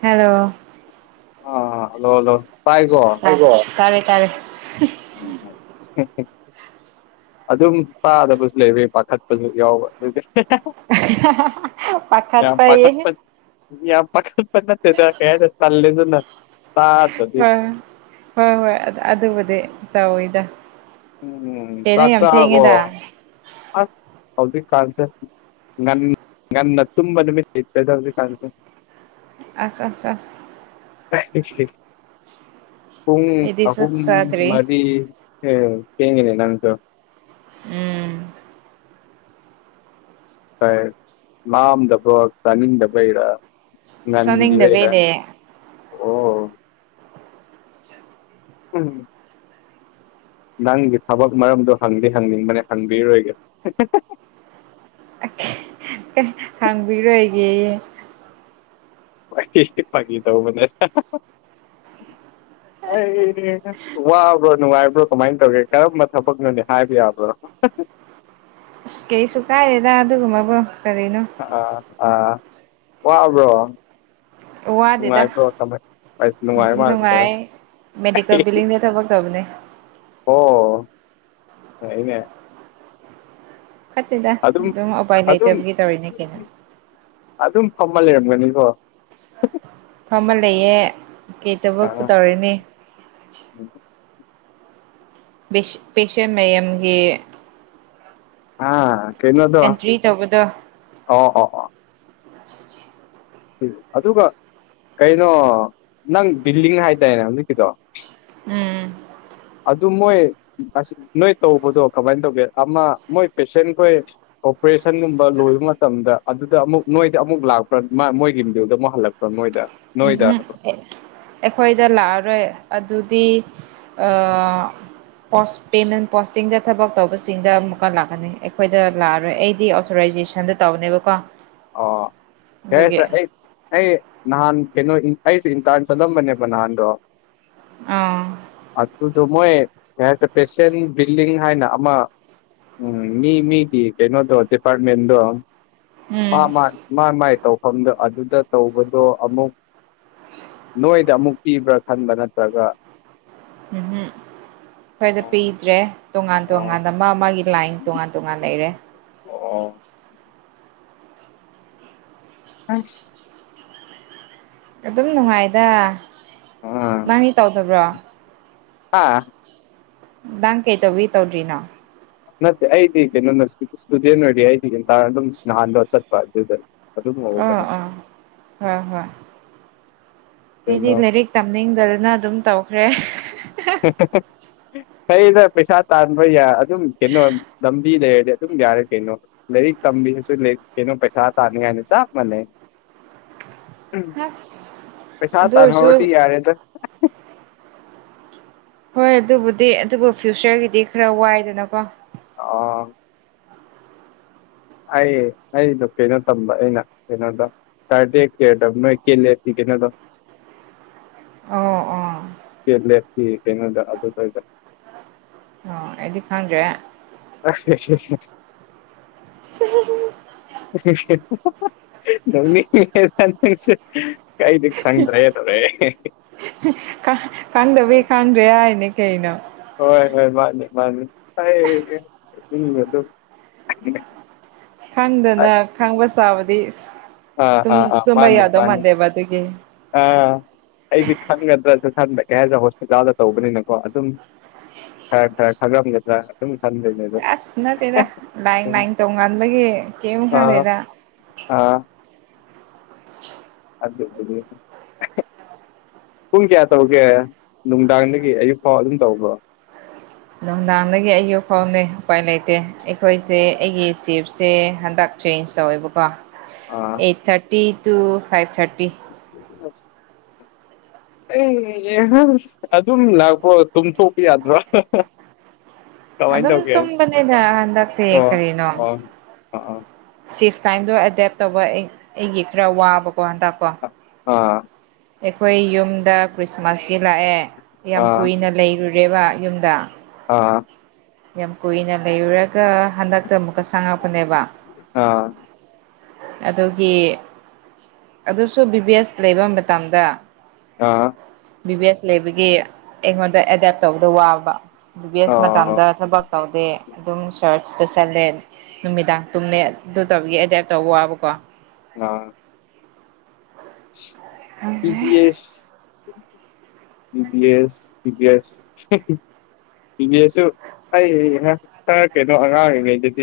Hello ꯑ hello hello ꯇꯥꯏ ꯀꯣ ꯇꯀꯣ ꯇꯥꯔꯦ ꯇꯥꯔꯦ ꯍꯝ [unintelligible] ꯑꯗꯨꯝ ꯇꯥꯗꯕꯁꯨ ꯂꯩꯔꯦ ꯄꯥꯈꯠꯄꯖꯨ ꯌꯥꯎꯕ ꯗꯨꯢꯒꯤ ꯍꯥꯍꯥꯍꯥꯍꯥ ꯄꯈꯠꯄ ꯌꯦ ꯌꯥꯝ ꯄꯈꯠꯄ ꯅꯠꯇꯦꯗ ꯀꯩꯍꯥꯗꯨꯢ ꯇꯜꯂꯤꯗꯅ ꯃꯥ ꯍꯣꯢ ꯍꯣꯢ ꯍꯣꯢ ꯑꯗ ꯑꯗꯨꯕꯨꯗꯤ ꯇꯧꯋꯤꯗ ꯎꯝ ꯀꯩꯅꯣ ꯆꯥꯛ ꯌꯥꯝ ꯆꯥꯑꯕꯣ ꯊꯦꯡꯉꯦꯗ ꯑꯁ ꯍꯧꯖꯤꯛꯀꯥꯟꯁꯦ ꯉꯟ ꯉꯟꯅ ꯇꯨꯝꯕ ꯅꯨꯃꯤꯀꯤ ꯀꯩꯗꯧꯏ ꯀꯥꯟꯁꯦ ꯑꯁ ꯑꯁ ꯑꯁ ꯄꯨꯡ ꯑꯩꯗꯤ ꯆꯥꯛ ꯑꯍꯨꯝ ꯆꯥꯗ꯭ꯔꯤ ꯃꯔꯤ ꯑꯩꯑꯧ ꯊꯦꯡꯉꯦꯅꯦ ꯅꯪꯖꯨ ꯎꯝ ꯑꯌꯦ ꯂꯥꯝꯗꯕ꯭ꯔꯣ ꯆꯥꯅꯤꯡꯗꯕꯩꯔ ꯉꯟꯒꯤꯕꯩꯔ ꯆꯥꯅꯤꯡꯗꯕꯩꯅꯦ ꯑꯣ ꯎꯝ ꯅꯪꯒꯤ ꯊꯕꯛ ꯃꯔꯝꯗꯣ ꯍꯪꯗꯤ ꯍꯪꯅꯤꯡꯕꯅꯦ ꯍꯪꯕꯤꯔꯣꯏꯒꯦ ꯑ ꯊꯤ ꯍꯥꯡꯕꯤꯔꯣꯏꯒꯦꯌꯦ ꯐꯒꯤ ꯇꯧꯕꯅꯦ [inaudible] ꯑꯩꯒꯤꯗꯤ ꯅꯪ ꯋꯥꯕ꯭ꯔꯣ ꯅꯨꯡꯉꯥꯏꯕ꯭ꯔꯣ ꯀꯃꯥꯏ ꯇꯧꯒꯦ ꯀꯔꯝꯕ ꯊꯕꯛꯅꯣꯅꯦ ꯍꯥꯏꯕ ꯌꯥꯕ꯭ꯔꯣ ꯑꯁ ꯀꯩꯁꯨ ꯀꯥꯏꯗꯦꯗ ꯑꯗꯨꯒꯨꯝꯕꯕꯨꯣ ꯀꯔꯤꯅꯣ ꯑꯥ ꯑꯥ ꯋꯥꯕ꯭ꯔꯣ? ꯋꯥꯗꯦꯗ ꯅꯨꯡꯉꯥꯏꯕ꯭ꯔꯣ ꯀꯃꯥꯏ ꯅꯨꯡꯉꯥꯏ [unintelligible] ꯃꯦꯗꯤꯀꯜ ꯕꯤꯂꯤꯡꯗ ꯊꯕꯛ ꯇꯧꯕꯅꯦ꯫ ꯑꯣ ꯐꯩꯅꯦ꯫ ꯐꯠꯇꯦꯗ ꯑꯗꯨꯝ ꯎꯄꯥꯏ ꯑꯗꯨꯝ ꯂꯩꯇꯕꯒꯤ ꯇꯧꯔꯤꯅꯦ ꯀꯩꯅꯣ ꯑꯗꯨꯝ ꯐꯝꯃ ꯂꯩꯔꯝꯒꯅꯤꯀꯣ ꯐꯝꯃ ꯂꯩꯌꯦ ꯀꯩꯇꯕꯛ ꯄꯨꯨ ꯑꯥ ꯇꯧꯔꯅꯤ ꯄꯦꯁ ꯄꯦꯁꯦꯟ ꯃꯌꯥꯝꯒꯤ ꯑꯥ ꯀꯩꯅꯣꯗꯣ ꯑꯣ ꯑꯦꯟꯇ꯭ꯔꯤ ꯇꯧꯕꯗꯣ ꯑꯣ ꯑꯣ ꯁꯤ ꯑꯗꯨꯒ ꯀꯩꯅꯣ ꯅꯪ ꯕꯤꯜꯂꯤꯡ ꯍꯥꯏꯗꯥꯏꯅꯦ ꯍꯧꯖꯤꯛꯀꯤꯗꯣ꯫ ꯎꯝ ꯑꯗꯨ ꯃꯣꯏ ꯑꯁꯤ ꯅꯣꯏ ꯇꯧꯕꯗꯣ ꯀꯃꯥꯏ ꯇꯧꯒꯦ ꯑꯃ ꯃꯣꯏ ꯄꯦꯁꯦꯟꯈꯣꯏ ꯑꯣꯄ꯭ꯔꯦꯁꯟꯒꯨꯝꯕ ꯂꯣꯏꯕ ꯃꯇꯝꯗ ꯑꯗꯨꯗ ꯑꯃꯨꯛ ꯅꯣꯏꯗ ꯑꯃꯨꯛ ꯂꯥꯛꯄ꯭ꯔ ꯃꯣꯏꯒꯤ [unintelligible] ꯑꯃꯨꯛ ꯍꯜꯂꯛꯄ ꯃꯣꯏꯗ ꯅꯣꯏꯗꯥ ꯍꯥꯏꯕ ꯑꯩꯈꯣꯏꯗ ꯂꯥꯛꯑꯔꯣꯏ ꯑꯗꯨꯗꯤ ꯑ ꯄꯣꯁ ꯄꯦꯃꯦꯟ ꯄꯣꯁꯇꯤꯡꯗ ꯊꯕꯛ ꯇꯧꯕꯁꯤꯡꯗ ꯑꯃꯨꯛꯀ ꯂꯥꯛꯀꯅꯤ ꯑꯩꯈꯣꯏꯗ ꯂꯥꯛꯑꯔꯣꯏ ꯑꯩꯗꯤ ꯑꯣꯊꯣꯔꯥꯏꯖꯦꯁꯟꯗ ꯇꯧꯅꯦꯕꯀꯣ꯫ ꯑꯗꯨꯒꯤ [unintelligible] ꯑꯩ ꯅꯍꯥꯟ ꯀꯩꯅꯣ ꯑꯩꯁꯦ ꯏꯟꯇꯥꯟ ꯆꯠꯂꯝꯕꯅꯦꯕ ꯅꯍꯥꯟꯗꯣ ꯑꯧ ꯑꯗꯨꯗꯣ ꯃꯣꯏ ꯀꯩ ꯍꯥꯏꯇꯥꯔꯦ ꯄꯦꯁꯦꯟ ꯕꯤꯜꯂꯤꯡ ꯍꯥꯏꯅ ꯑꯃ ꯎꯝ ꯃꯤ -ꯃꯤꯒꯤ ꯀꯩꯅꯣꯗꯣ ꯗꯤꯄꯥꯠꯃꯦꯟꯗꯣ ꯃꯥ ꯎꯝ ꯃꯥ ꯃꯥ ꯃꯥꯏ ꯇꯧꯐꯝꯗ ꯑꯗꯨꯗ ꯇꯧꯕꯗꯣ ꯑꯃꯨꯛ ꯅꯣꯏꯗ ꯑꯃꯨꯛ ꯄꯤꯕ꯭ꯔꯥ ꯈꯟꯕ ꯅꯠꯇ꯭ꯔꯒ ꯎꯝ-ꯍꯨꯝ ꯈꯣꯏꯗ ꯑꯣ ꯄꯤꯗ꯭ꯔꯦ ꯇꯣꯉꯥꯟ ꯑꯣ ꯇꯣꯉꯥꯟꯅ ꯃꯥ ꯃꯥꯒꯤ ꯀ꯭ꯂꯥꯏꯟ ꯇꯣꯉꯥꯟ ꯇꯣꯉꯥꯟ ꯂꯩꯔꯦ꯫ ꯑꯣ ꯑꯁ ꯑꯗꯨꯝ ꯅꯨꯡꯉꯥꯏꯗ ꯑꯥ ꯅꯪꯗꯤ ꯇꯧꯗꯕ꯭ꯔꯣ? ꯑꯥ ꯅꯪ ꯀꯩ ꯇꯧꯕꯩ ꯇꯧꯗ꯭ꯔꯤꯅꯣ? ꯅꯠꯇꯦ ꯑꯩꯗꯤ ꯀꯩꯅꯣꯅ ꯏꯁ ꯏꯁꯇꯨꯗꯦꯟꯠ ꯑꯣꯏꯔꯤ ꯑꯩꯗꯤ ꯏꯁꯇꯔꯟ ꯑꯗꯨꯝ ꯅꯍꯥꯟꯗꯣ ꯆꯠꯄ ꯑꯗꯨꯗ ꯑꯗꯨꯝ ꯑꯣ ꯍꯧꯕꯅꯦ ꯑꯣ ꯍꯣꯏ-ꯍꯣꯏ ꯑꯩꯗꯤ ꯀꯩꯅꯣ ꯂꯥꯏꯔꯤꯛ ꯇꯝꯅꯤꯡꯗꯗꯅ ꯑꯗꯨꯝ ꯇꯧꯈ꯭ꯔꯦ꯫ [unintelligible] ꯐꯩꯗ ꯄꯩꯁꯥ ꯇꯥꯟꯕ ꯌꯥ ꯑꯗꯨꯝ ꯀꯩꯅꯣ ꯂꯝꯕꯤ ꯂꯩꯔꯗꯤ ꯑꯗꯨꯝ ꯌꯥꯔꯦ ꯀꯩꯅꯣ꯫ ꯂꯥꯏꯔꯤꯛ ꯇꯝꯕꯤꯁꯨ ꯂꯩ ꯀꯩꯅꯣ ꯄꯩꯁꯥ ꯇꯥꯅꯤ ꯍꯥꯏꯅ ꯆꯞ ꯃꯟꯅꯩ ꯍꯁ ꯄꯩꯁꯥ ꯇꯥꯟꯍꯧꯔꯇꯤ ꯌꯥꯔꯦꯗ꯫ ꯍꯣꯏ ꯑꯗꯨꯕꯨꯗꯤ ꯑꯗꯨꯕꯨ ꯐ꯭ꯌꯨꯆꯔꯒꯤꯗꯤ ꯈꯔ ꯋꯥꯏꯗꯅꯀꯣ꯫ ꯑꯣ ꯑꯩ ꯑꯩꯗꯣ ꯀꯩꯅꯣ ꯇꯝꯕ ꯑꯩꯅ ꯀꯩꯅꯣꯗ [unintelligible] ꯀꯦꯅꯣꯗꯣ ꯑꯣ ꯑꯣ [unintelligible] ꯀꯩꯅꯣꯗ [unintelligible] ꯑꯣ ꯑꯩꯗꯤ ꯈꯪꯗ꯭ꯔꯦ꯫ [unintelligible] [unintelligible] [unintelligible] ꯅꯣꯛꯅꯤꯡꯉꯦꯗ ꯅꯪꯁꯦ ꯑꯩꯗꯤ ꯈꯪꯗ꯭ꯔꯦ ꯇꯧꯔꯛ ꯑꯦ ꯈꯪ ꯈꯪꯗꯕꯩ ꯈꯪꯗ꯭ꯔꯦ ꯍꯥꯏꯅꯦ ꯀꯩꯅꯣ꯫ ꯍꯣꯏ ꯍꯣꯏ ꯃꯥꯅꯤ ꯃꯥꯅꯤ [unintelligible] ꯈꯪꯗꯅ ꯈꯪꯕ ꯁꯥꯕꯗꯤ ꯏꯁ ꯑꯥ ꯇꯨꯝ ꯑꯥ ꯇꯨꯝꯕ ꯌꯥꯗꯧ ꯃꯥꯟꯗꯦꯕ ꯑꯗꯨꯒꯤ ꯑ ꯑꯩꯗꯤ ꯈꯪꯒꯗ꯭ꯔꯁꯨ ꯈꯟꯕ ꯀꯩ ꯍꯥꯏꯗ ꯍꯣꯁꯄꯤꯇꯥꯜꯗ ꯇꯧꯕꯅꯤꯅꯀꯣ ꯑꯗꯨꯝ ꯈ꯭ꯔ ꯈ꯭ꯔ ꯈꯪꯉꯝꯒꯗ꯭ꯔ ꯑꯗꯨꯝ ꯈꯟꯕꯩꯅꯦꯗꯣ ꯑꯁ ꯅꯠꯇꯦꯗ ꯂꯥꯏꯟ -ꯂꯥꯏꯟ ꯇꯣꯡꯉꯥꯟꯕꯒꯤ ꯀꯤꯝ ꯑꯥ ꯍꯪꯗꯦꯗ꯫ ꯑꯥ [inaudible] ꯄꯨꯡ ꯀꯌꯥ ꯇꯧꯒꯦ ꯅꯨꯡꯗꯥꯡꯗꯒꯤ ꯑꯌꯨꯛ ꯐꯥꯎ ꯑꯗꯨꯝ ꯇꯧꯕ꯭ꯔꯣ ꯅꯨꯡꯗꯥꯡꯗꯒꯤ ꯑꯌꯨꯛ ꯐꯧꯅꯦ ꯎꯄꯥꯏ ꯂꯩꯇꯦ ꯑꯩꯈꯣꯏꯁꯦ ꯑꯩꯒꯤ ꯆꯤꯞꯁꯦ ꯍꯟꯗꯛ ꯆꯦꯟꯖ ꯇꯧꯋꯦꯕꯀꯣ ꯑꯥ eight thirty to five thirty ꯑꯁ ꯑꯩ ꯌꯦ [unintelligible] ꯑꯗꯨꯝ ꯂꯥꯛꯄꯒ ꯇꯨꯝꯊꯣꯛꯄꯤ ꯌꯥꯗ꯭ꯔꯣ [unintelligible] ꯀꯃꯥꯏꯅ ꯑꯗꯨꯝ ꯇꯧꯒꯦ ꯇꯨꯝꯕꯅꯤꯗ ꯍꯟꯗꯛꯇꯤ ꯑꯣ ꯀꯔꯤꯅꯣ ꯑꯣ ꯑ ꯑ ꯑ ꯁꯤꯐ ꯇꯥꯏꯝꯗꯣ ꯑꯦꯗꯦꯞ ꯇꯧꯕ ꯑꯩ ꯑꯩꯒꯤ ꯈꯔ ꯋꯥꯕꯀꯣ ꯍꯟꯇꯛꯀꯣ ꯑ ꯑꯩꯈꯣꯏ ꯌꯨꯝꯗ ꯈ꯭ꯔꯤꯁꯃꯥꯁꯀꯤ ꯂꯥꯛꯑꯦ ꯌꯥꯝ ꯑ ꯀꯨꯏꯅ ꯂꯩꯔꯨꯔꯦꯕ ꯌꯨꯝꯗ ꯑꯥ ꯑ ꯌꯥꯝ ꯀꯨꯏꯅ ꯂꯩꯔꯨꯔꯒ ꯍꯟꯗꯛꯇ ꯑꯃꯨꯛꯀ ꯆꯪꯉꯛꯄꯅꯦꯕ ꯑ ꯑꯗꯨꯒꯤ ꯑꯗꯨꯁꯨ ꯕꯤ ꯕꯤ ꯑꯦꯁ ꯂꯩꯕ ꯃꯇꯝꯗ ꯑꯥ ꯕꯤ ꯕꯤ ꯑꯦꯁ ꯂꯩꯕꯒꯤ ꯑꯩꯉꯣꯟꯗ ꯑꯦꯗꯦꯞ ꯇꯧꯕ ꯋꯥꯕ ꯕꯤ ꯕꯤ ꯑꯦꯁ ꯑ ꯃꯇꯝꯗ ꯊꯕꯛ ꯇꯧꯗꯦ ꯑꯗꯨꯝ ꯁꯔꯠꯆꯇ ꯆꯠꯂꯦ ꯅꯨꯃꯤꯗꯥ ꯇꯨꯝꯃꯦ ꯑꯗꯨ ꯇꯧꯒꯤ ꯑꯦꯗꯦꯞ ꯇꯧꯕ ꯋꯥꯕꯀꯣ ꯉꯥ [unintelligible] yes [unintelligible] B B S B B S [unintelligible] B B ꯑꯦꯁꯁꯨ ꯑꯩ ꯍꯥ ꯈꯔ ꯀꯩꯅꯣ ꯑꯉꯥꯡ ꯑꯣꯏꯔꯤꯉꯩꯗꯗꯤ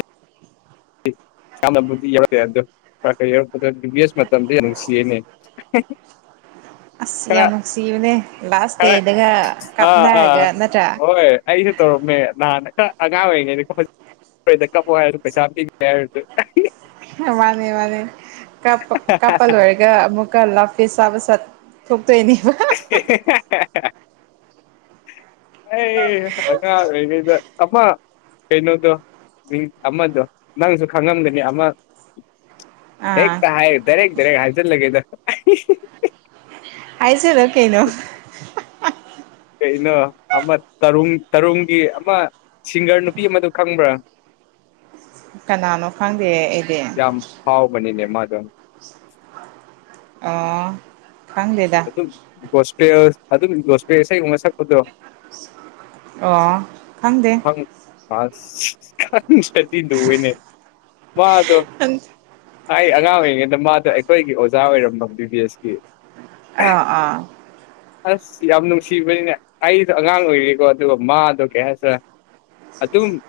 ꯆꯥꯝꯅꯕꯨꯗꯤ ꯌꯥꯎꯔꯦ ꯑꯗꯣ ꯈꯔ ꯈꯔ ꯌꯧꯔꯛꯄꯗ ꯕꯤ ꯕꯤ ꯑꯦꯁ ꯃꯇꯝꯗꯤ ꯌꯥꯝ ꯅꯨꯡꯁꯤꯍꯦꯅꯦ [unintelligible] ꯑꯁ ꯌꯥꯝ ꯅꯨꯡꯁꯤꯕꯅꯦ ꯂꯥꯁ ꯈꯔ ꯇꯦꯗꯒ ꯑꯥ ꯑꯥ ꯀꯥꯞꯅꯔꯒ ꯅꯠꯇ꯭ꯔꯥ ꯍꯣꯏ ꯑꯩꯁꯨ ꯇꯧꯔꯝꯃꯦ ꯅꯍꯥꯟ ꯈ ꯑꯉꯥꯡ ꯑꯣꯏꯔꯤꯉꯩꯗ [unintelligible] ꯀꯞꯄꯣ ꯍꯥꯏꯔꯁꯨ ꯄꯩꯁꯥ ꯄꯤꯒꯦ ꯍꯥꯏꯔꯁꯨ [unintelligible] ꯃꯥꯅꯦ ꯃꯥꯅꯦ ꯀꯞꯄ ꯀꯞꯄ ꯂꯣꯏ ꯒꯥ ꯑꯃꯨꯛꯀ ꯂꯞꯐꯦꯁ ꯆꯥꯕ ꯆꯠ ꯊꯣꯛꯇꯣꯏꯅꯦꯕ [unintelligible] ꯑꯩ ꯑꯉꯥꯡ ꯑꯣꯏꯔꯤꯉꯩꯗ ꯑꯃ ꯀꯩꯅꯣꯗꯣ ꯃꯤꯡ ꯑꯃꯗꯣ ꯅꯪꯁꯨ ꯈꯪꯉꯝꯒꯅꯤ ꯑꯃ ꯑꯥ ꯍꯦꯛꯇ ꯍꯥꯏ ꯗꯥꯏꯔꯦꯛ ꯗꯥꯏꯔꯦꯛ ꯍꯥꯏꯖꯜꯂꯒꯦꯗ [unintelligible] ꯍꯥꯏꯖꯤꯜꯂꯨ ꯀꯩꯅꯣ [inaudible] ꯀꯩꯅꯣ ꯑꯃ ꯇꯔꯨꯡ ꯇꯔꯨꯡꯒꯤ ꯑꯃ ꯁꯤꯡꯒꯔ ꯅꯨꯄꯤ ꯑꯃꯗꯨ ꯈꯪꯕ꯭ꯔꯥ ꯀꯅꯥꯅꯣ ꯈꯪꯗꯦ ꯑꯩꯗꯤ ꯌꯥꯝ ꯐꯥꯎꯕꯅꯤꯅꯦ ꯃꯥꯗꯣ ꯑꯣ ꯈꯪꯗꯦꯗ ꯒꯣꯁꯄꯦꯌ꯭ꯔ ꯑꯗꯨꯝ ꯒꯣꯁꯄꯦ ꯏꯁꯩꯒꯨꯕ ꯁꯛꯄꯗꯣ ꯑꯣ ꯈꯪꯗꯦ꯫ ꯈꯪ ꯑꯁ ꯈꯪꯗ꯭ꯔꯗꯤ ꯂꯨꯏꯌꯦꯅꯦ ꯃꯥꯗꯣ ꯑꯩ ꯑꯉꯥꯡ ꯑꯣꯏꯔꯤꯉꯩꯗ ꯃꯥꯗ ꯑꯩꯈꯣꯏꯒꯤ ꯑꯣꯖꯥ ꯑꯣꯏꯔꯝꯕ ꯕꯤ ꯕꯤ ꯑꯦꯁꯀꯤ ꯑꯥ ꯑꯥ ꯑꯁ ꯌꯥꯝ ꯅꯨꯡꯁꯤꯕꯅꯤꯅꯦ ꯑꯩꯗꯣ ꯑꯉꯥꯡ ꯑꯣꯏꯔꯤꯀꯣ ꯑꯗꯨꯒ ꯃꯥꯗꯣ ꯀꯩ ꯍꯥꯏꯁꯦꯔ ꯑꯗꯨꯝ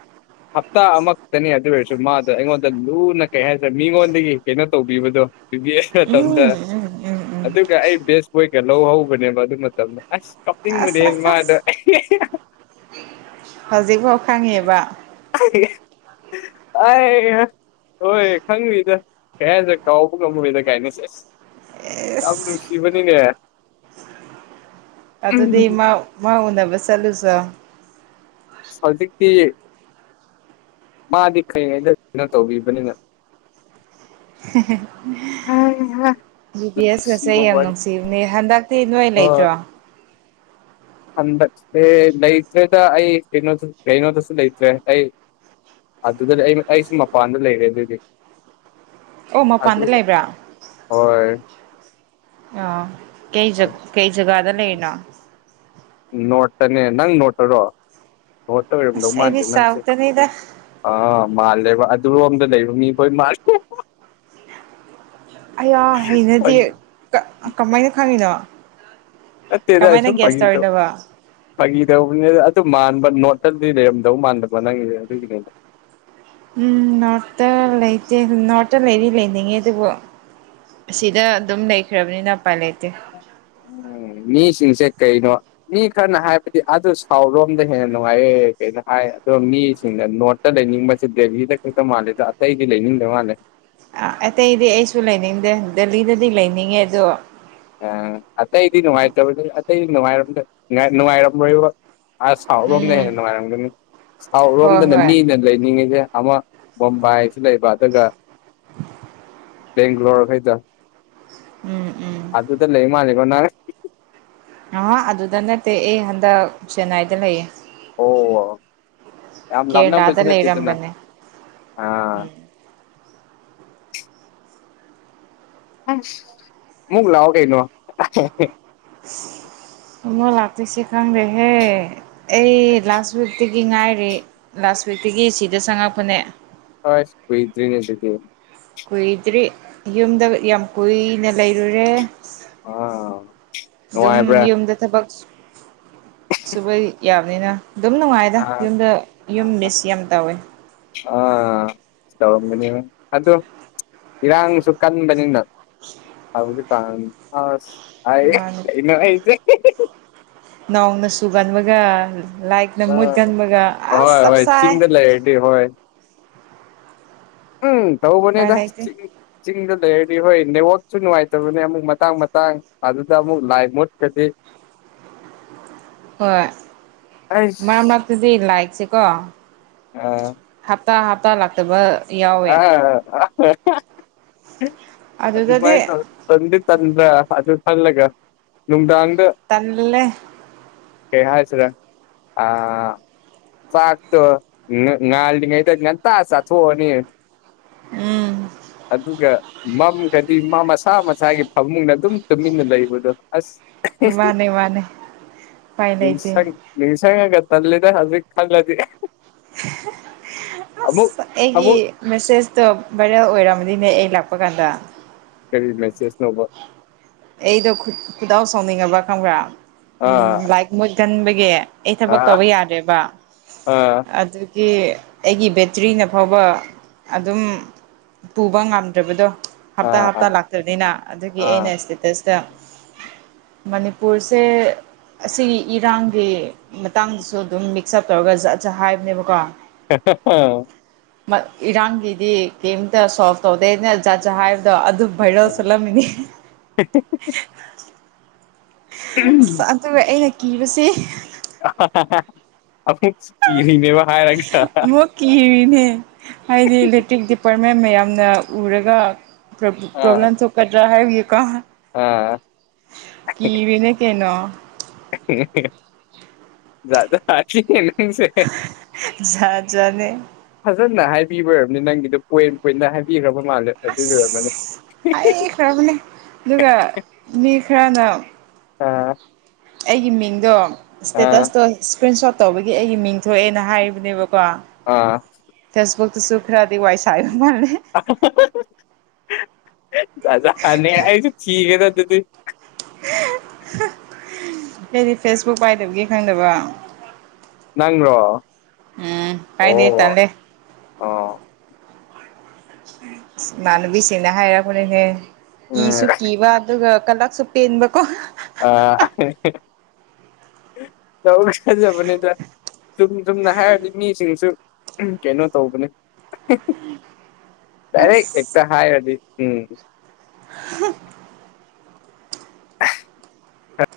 ꯍꯞꯇꯥ ꯑꯃ ꯇꯅꯦ ꯑꯗꯨ ꯑꯣꯏꯔꯁꯨ ꯃꯥꯗꯣ ꯑꯩꯉꯣꯟꯗ ꯂꯨꯅ ꯀꯩ ꯍꯥꯏꯇꯥꯔꯦ ꯃꯤꯉꯣꯟꯗꯒꯤ ꯀꯩꯅꯣ ꯇꯧꯕꯤꯕꯗꯣ꯫ ꯕꯤ ꯕꯤ ꯑꯦꯁ ꯃꯇꯝꯗ ꯎꯝ ꯎꯝ ꯎꯝ ꯎꯝ ꯑꯗꯨꯒ ꯑꯩ ꯕꯦꯁ ꯕꯣꯏꯒ ꯂꯧꯍꯧꯕꯅꯦꯕ ꯑꯗꯨ ꯃꯇꯝꯗ ꯑꯁ ꯀꯥꯞ ꯑꯁ ꯑꯁ ꯑꯁ ꯍꯧꯖꯤꯛꯐꯥꯎ ꯈꯪꯉꯤꯕ꯫ ꯑꯩ ꯍꯥ ꯍꯣꯏ ꯈꯪꯉꯤꯗ ꯀꯩꯍꯥꯏꯗ ꯀꯥꯎꯕ ꯉꯝꯃꯣꯏꯗ ꯀꯥꯏꯅ ꯁꯦꯁ ꯌꯥꯝ ꯑꯦꯁ ꯅꯨꯡꯁꯤꯕꯅꯤꯅꯦ ꯑꯗꯨꯗꯤ ꯃꯥ ꯃꯥ ꯎꯅꯕ ꯆꯠꯂꯨꯆꫭ ꯍꯧꯖꯤꯛꯇꯤ ꯃꯥꯗꯤ ꯀꯩꯉꯩꯗꯩꯅꯣ ꯇꯧꯕꯤꯕꯅꯤꯅ [inaudible] ꯕꯤ ꯕꯤ ꯑꯦꯁ ꯀꯁꯦ ꯅꯨꯡꯁꯤꯕ ꯑꯩ ꯌꯥꯝ ꯋꯥꯔꯤ ꯅꯨꯡꯁꯤꯕꯅꯦ ꯍꯟꯗꯛꯇꯤ ꯅꯣꯏ ꯑꯣ ꯂꯩꯇ꯭ꯔꯣ꯫ ꯍꯟꯗꯛꯁꯦ ꯂꯩꯇ꯭ꯔꯦꯗ ꯑꯩ ꯀꯩꯅꯣꯗꯁꯨ ꯀꯩꯅꯣꯗꯁꯨ ꯂꯩꯇ꯭ꯔꯦ ꯑꯩ ꯑꯗꯨꯗꯗꯤ ꯑꯩ ꯑꯩꯁꯨ ꯃꯄꯥꯟꯗ ꯂꯩꯔꯦ ꯑꯗꯨꯗꯤ ꯑꯣ ꯃꯄꯥꯟꯗ ꯂꯩꯕ꯭ꯔꯥ꯫ ꯍꯣꯏ ꯑꫭ ꯀꯩ ꯖ ꯀꯩ ꯖꯒꯥꯗ ꯂꯩꯔꯤꯅꫭ ꯅꯣꯠꯇꯅꯦ ꯅꯪ ꯅꯣꯠꯇꯔꯣ ꯅꯣꯠꯇ ꯑꯣꯏꯔꯝꯗꯧ ꯑꯁ ꯃꯥꯟꯗꯦ ꯑꯩꯗꯤ ꯅꯪꯁꯦ꯫ ꯁꯥꯎꯠꯇꯅꯤꯗ ꯑꯥ ꯃꯥꯜꯂꯦꯕ ꯑꯗꯨꯔꯣꯝꯗ ꯂꯩꯔꯨ ꯃꯤꯈꫭꯏ ꯃꯥꯜ ꯑꯌꯥ ꯍꯩꯅꯗꯦ ꯐꯥꯒꯤ ꯀ ꯀꯃꯥꯏꯅ ꯈꯪꯉꯤꯅꯣ ꯅꯠꯇꯦꯗ ꯀꯃꯥꯏꯅ ꯁꯨꯝ ꯒ꯭ꯌꯥꯁ ꯐꯥꯒꯤ ꯇꯧ ꯇꯧꯔꯤꯅꯣꯕ ꯐꯥꯒꯤ ꯇꯧꯕꯅꯦꯗ ꯑꯗꯨ ꯃꯥꯟꯕ ꯅꯣꯔꯠꯇꯗꯤ ꯂꯩꯔꯝꯗꯧ ꯃꯥꯟꯗꯕ ꯅꯪꯒꯤ ꯑꯗꯨꯒꯤ ꯀꯩ [unintelligible] ꯎꯝ ꯅꯣꯔꯠꯇ ꯂꯩꯇꯦ ꯅꯣꯔꯠꯇ ꯂꯩꯗꯤ ꯂꯩꯅꯤꯡꯉꯦ ꯑꯗꯨꯕꯨ ꯑꯁꯤꯗ ꯑꯗꯨꯝ ꯂꯩꯈ꯭ꯔꯕꯅꯤꯅ ꯑꯄꯥꯏ ꯂꯩꯇꯦ꯫ ꯎꯝ ꯃꯤꯁꯤꯡꯁꯦ ꯀꯩꯅꯣ ꯃꯤ ꯈꯔꯅ ꯍꯥꯏꯕꯗꯤ ꯑꯗꯨ ꯁꯥꯎꯠ ꯔꯣꯝꯗ ꯍꯦꯟꯅ ꯅꯨꯡꯉꯥꯏꯌꯦ ꯀꯩꯅꯣ ꯍꯥꯏ ꯑꯗꫭ ꯃꯤꯁꯤꯡꯅ ꯅꯣꯔꯠ ꯇꯥ ꯂꯩꯅꯤꯡꯕꯁꯦ ꯗꯦꯜꯂꯤꯗ ꯈꯛꯇ ꯃꯥꯜꯂꯦꯗ ꯑꯇꯩꯗꯤ ꯂꯩꯅꯤꯡꯗ ꯃꯥꯜꯂꯦ꯫ ꯑ ꯑꯇꯩꯗꯤ ꯑꯩꯁꯨ ꯂꯩꯅꯤꯡꯗꯦ ꯗꯦꯜꯂꯤꯗꯗꯤ ꯂꯩꯅꯤꯡꯉꯦ ꯑꯗꯣ ꯑ ꯑꯇꯩꯗꯤ ꯅꯨꯡꯉꯥꯏꯇꯕꯅꯤ ꯑꯇꯩꯗꯤ ꯅꯨꯡꯉꯥꯏ [unintelligible] ꯅꯨꯡꯉꯥꯏꯔꯝꯂꯣꯏꯕ ꯑꯁ ꯁꯥꯎꯠꯔꯣꯝꯅ ꯎꯝ ꯍꯦꯟꯅ ꯅꯨꯡꯉꯥꯏꯔꯝꯒꯅꯤ ꯍꯣꯏ ꯁꯥꯎꯠꯔꫭꯝꯗꯅ ꯍꯣꯏ ꯃꯤꯅ ꯂꯩꯅꯤꯡꯉꯤꯁꯦ ꯑꯃ ꯕꫭꯝꯕꯥꯏꯁꯨ ꯂꯩꯕ ꯑꯗꯨꯒ ꯕꯦꯡꯂꯣꯔ ꯈꯩꯗꫭ ꯎꯝ ꯎꯝ ꯑꯗꯨꯗ ꯂꯩ ꯃꯥꯜꯂꯦꯀꯣꯅꯪ ꯑ ꯑꯗꯨꯗ ꯅꯠꯇꯦ ꯑꯩ ꯍꯟꯗꯛ ꯆꯦꯟꯅꯥꯏꯗ ꯂꯩꯌꯦ ꯑꯣ ꯌꯥꯝ ꯀꯦꯔꯂꯥꯗ ꯂꯥꯞꯅꯕꯗꯤ ꯅꯠꯇꯦꯗꯅ ꯂꯩꯔꯝꯕꯅꯦ ꯑꯥ ꯑꯃꯨꯛ ꯂꯥꯛꯑꯣ ꯀꯩꯅꯣ ꯣ ꯂꯥꯛꯇꯨꯏꯁꯦ ꯈꯪꯗꯦ ꯍꯦ ꯑꯩ ꯂꯥꯁ ꯋꯤꯛꯇꯤ ꯒꯤ ꯉꯥꯏꯔꯤ ꯂꯥꯁ ꯋꯤꯛꯇꯒꯤ ꯁꯤꯗ ꯆꯪꯉꯛꯄꯅꯦ ꯍꯣꯏ ꯀꯣꯏꯇ꯭ꯔꯤ ꯅꯦ ꯑꯗꯨꯗꯤ ꯀꯨꯏꯗ꯭ꯔꯤ ꯌꯨꯝꯗꯒ ꯌꯥꯝ ꯀꯨꯏꯅ ꯂꯩꯔꯨꯔꯦ ꯑꯥ ꯑꯗꯨꯝ ꯅꯨꯡꯉꯥꯏꯕ꯭ꯔꯥ ꯌꯨꯝꯗ ꯊꯕꯛꯁꯨ ꯁꯨꯕ ꯌꯥꯕꯅꯤꯅ ꯑꯗꯨꯝ ꯅꯨꯡꯉꯥꯏꯗ ꯑꯥ ꯌꯨꯝꯗ ꯌꯨꯝ ꯃꯤꯁ ꯌꯥꯝ ꯇꯧꯋꯦ ꯑ ꯇꯧꯔꯝꯒꯅꯤ ꯑꯗꯨ ꯏꯔꯥꯡꯁꯨ ꯀꯟꯕꯅꯤꯅ ꯍꯧꯖꯤꯛ ꯀꯥꯟ ꯑꯁ ꯏꯃꯥꯅ [unintelligible] ꯅꯣꯡꯅ ꯆꯨꯒꯟꯕꯒ ꯂꯥꯏꯠꯅ ꯑꯥ ꯃꯨꯠꯀꯟꯕꯒ ꯑꯁ ꯍꯣꯏ ꯆꯞ ꯍꯣꯏ ꯆꯥꯏ ꯆꯤꯡꯗ ꯂꯩꯔꯗꯤ ꯍꯣꯏ ꯎꯝ ꯎꯄꯥꯏ ꯇꯧꯕꯅꯦꯗ ꯂꯩꯇꯦ [unintelligible] ꯆꯤꯡꯗ ꯂꯩꯔꯗꯤ ꯍꯣꯏ ꯅꯦꯠꯋꯥꯛꯁꯨ ꯅꯨꯡꯉꯥꯏꯇꯕꯅꯦ ꯑꯃꯨꯛ ꯃꯇꯥꯡ ꯃꯇꯥꯡ ꯑꯗꯨꯗ ꯑꯃꯨꯛ ꯂꯥꯏ ꯃꯨꯠꯀꯗꯤ ꯍꯣꯏ ꯑꯩꯁ ꯃꯔ ꯃꯔꯛꯇꯗꯤ ꯂꯥꯏꯛꯁꯤꯀꯣ ꯑꯥ ꯍꯞꯇꯥ ꯍꯞꯇꯥ ꯂꯥꯛꯇꯕ ꯑ ꯌꯥꯎꯋꯦ [unintelligible] ꯑꯗꯨ ꯃꯥꯏ ꯑꯗꯨꯗꯗꯤ ꯇꯧꯔꯣ ꯇꯟꯗꯤ ꯇꯟꯗꯔ ꯑꯗꯨ ꯈꯜꯂꯒ ꯅꯨꯡꯗꯥꯡꯗ ꯇꯜꯂꯦ ꯀꯩ ꯍꯥꯏꯁꯤꯔ ꯑꯥ ꯆꯥꯛꯇꯣ ꯉꯥ ꯉꯥꯜꯂꯤꯉꯩꯗ ꯉꯥꯟꯇ ꯆꯥꯊꯥꯛꯑꯅꯤ ꯎꯝ ꯑꯗꯨꯒ ꯃꯝꯒꯗꯤ ꯃꯥ ꯃꯁꯥ ꯃꯁꯥꯒꯤ ꯐꯃꯨꯡꯗ ꯑꯗꯨꯝ ꯇꯨꯃꯤꯟꯅ ꯂꯩꯕꯗꯣ ꯑꯁ ꯃꯥꯅꯦ ꯃꯥꯅꯦ ꯄꯥꯏ ꯂꯩꯆꯦ ꯅꯤꯡꯁꯉꯒ ꯇꯂꯦꯗ ꯍꯧꯖꯤꯛ ꯈꯜꯂꯗꯤ [unintelligible] ꯑꯃꯨꯛ ꯑꯁ ꯑꯩꯒꯤ ꯑꯃꯨꯛ ꯃꯦꯁꯦꯁꯇꯣ ꯚꯥꯏꯔꯦꯜ ꯑꯣꯏꯔꯝꯃꯅꯤꯅꯦ ꯑꯩ ꯂꯥꯛꯄ ꯀꯥꯟꯗ ꯀꯔꯤ ꯃꯦꯁꯦꯖ ꯅꯣꯕ ꯑꯩꯗꯣꯠ ꯈꯨꯗꯥꯥꯎ ꯁꯥꯎꯅꯤꯡꯉꯕ꯭ ꯈꯪꯕ꯭ꯔꯥ ꯎꯝ ꯑꯥ ꯂꯥꯏꯛ ꯃꯨꯠ ꯀꯟꯕꯒꯤ ꯑꯩ ꯊꯕꯛ ꯑꯥ ꯇꯧꯕ ꯌꯥꯗ꯭ꯔꯦꯕ ꯑꯥ ꯑꯗꯨ ꯀ ꯑꯩꯒꯤ ꯕꯦꯇ꯭ꯔꯤꯅ ꯐꯥꯎꯕ ꯑꯗꯨꯝ ꯄꯨꯕ ꯉꯝꯗ꯭ꯔꯕꯗꯣ ꯍꯞꯇꯥ ꯑꯥ ꯍꯞꯇꯥ ꯑꯥ ꯂꯥꯛꯇꯕꯅꯤꯅ ꯑꯗꯨꯒꯤ ꯑꯥ ꯑꯩꯅ ꯏꯁꯇꯦꯇꯁ ꯇ ꯃꯅꯤꯄꯨꯔꯁꯦ ꯑꯁꯤꯒꯤ ꯏꯔꯥꯡꯒꯤ ꯃꯇꯥꯡꯗꯁꯨ ꯑꯗꯨꯝ ꯃꯤꯛꯁ ꯑꯞ ꯇꯧꯔꯒꯖꯠꯖꯠ ꯍꯥꯏꯕꯅꯦꯕꯀꯣ [unintelligible] ꯏꯔꯥꯡꯒꯤꯗꯤ ꯀꯔꯤꯝꯇ ꯁꯣꯜꯕ ꯇꯧꯗꯦꯅ ꯖꯥꯠ ꯖꯥꯠ ꯍꯥꯏꯕꯗꯣ ꯑꯗꯨ ꯚꯥꯏꯔꯦꯜ ꯆꯠꯂꯝꯃꯤꯅꯤ [unintelligible] ꯑꯁ ꯑꯗꯨꯒ ꯑꯩꯅ ꯀꯤꯕꯁꯤ ꯨ [unintelligible] ꯑꯃꯨꯛ ꯀꯤꯔꯤ ꯅꯦꯕ ꯑꯃꯨꯛ ꯀꯤꯔꯤꯅꯦ ꯍꯥꯏꯗꯤ [inaudible] ꯗꯤꯄꯥꯔꯠꯃꯦꯟ ꯃꯌꯥꯝꯅ ꯎꯔꯒ ꯄ꯭ꯔꯣ ꯑꯥ ꯄ꯭ꯔꯣꯕ꯭ꯂꯦꯝ ꯊꯣꯛꯀꯗ꯭ꯔꯥ ꯍꯥꯏꯕꯒꯤꯀꯣ ꯑꯥ ꯀꯤꯔꯤꯅꯦ ꯀꯩꯅꯣ [unintelligible] ꯍꯤꯡꯁꯨꯍꯦ ꯖꯥꯠ ꯖꯥꯠꯅꯦ ꯐꯖꯅ ꯍꯥꯏꯕꯤꯕ ꯑꯣꯏꯔꯝꯅꯤ ꯅꯪꯒꯤꯗꯣ ꯄꯣꯏꯟ ꯄꯣꯏꯟꯗ ꯍꯥꯏꯕꯤꯈ꯭ꯔꯕ ꯃꯥꯜꯂꯦ ꯑꯗꯨꯒꯤ ꯑꯣꯏꯔꯝꯃꯅꯤ ꯑꯁ ꯍꯩꯈ꯭ꯔꯕꯅꯦ ꯑꯗꯨꯒ ꯃꯤ ꯈꯔꯅ ꯑꯥ ꯑꯩꯒꯤ ꯃꯤꯡꯗꯣ ꯑꯥ ꯏꯁꯇꯦꯇꯁꯇꯣ ꯏꯁꯀ꯭ꯔꯤꯟ ꯁꯣꯠ ꯇꯧꯕꯒꯤ ꯑꯩꯒꯤ ꯃꯤꯡ ꯊꯣꯛꯑꯦꯅ ꯍꯥꯏꯕꯅꯦꯕꯀꯣ ꯑꯥ ꯐꯦꯁꯕꯨꯛꯇꯁꯨ ꯈꯔꯗꯤ ꯋꯥꯏ ꯁꯥꯥꯏꯕ ꯃꯥꯜꯂꯦ ꯗꯁꯥꯅꯦ ꯑꯩꯁꯨ ꯊꯤꯒꯦꯗ ꯑꯗꯨꯗꯤ ꯑꯩꯗꯤ ꯐꯦꯁꯕꯨꯛ ꯄꯥꯏꯗꯕꯒꯤ ꯈꯪꯗꯕ ꯅꯪꯔꯣ ꯎꯝ ꯄꯥꯏꯗꯦ ꯑꯣ ꯇꯜꯂꯦ ꯑꯣ ꯏꯃꯥꯟꯅꯕꯤꯁꯤꯡꯅ ꯍꯥꯏꯔꯛꯄꯅꯤꯅꯦ ꯀꯤꯁꯨ ꯎꯝ ꯀꯤꯕ ꯑꯗꯨꯒ ꯀꯂꯛꯁꯨ ꯄꯦꯟꯕꯀꯣ ꯑꯥ ꯇꯧ [unintelligible] ꯆꯨꯝ ꯆꯨꯝꯅ ꯍꯥꯏꯔꯗꯤ ꯃꯤꯁꯤꯡꯁꯨ ꯀꯩꯅꯣ ꯇꯧꯕꯅꯦ ꯗꯥꯏꯔꯦꯛ ꯑꯁ ꯍꯦꯛꯇ ꯍꯥꯏꯔꯗꯤ ꯎꯝ [unintelligible] [unintelligible]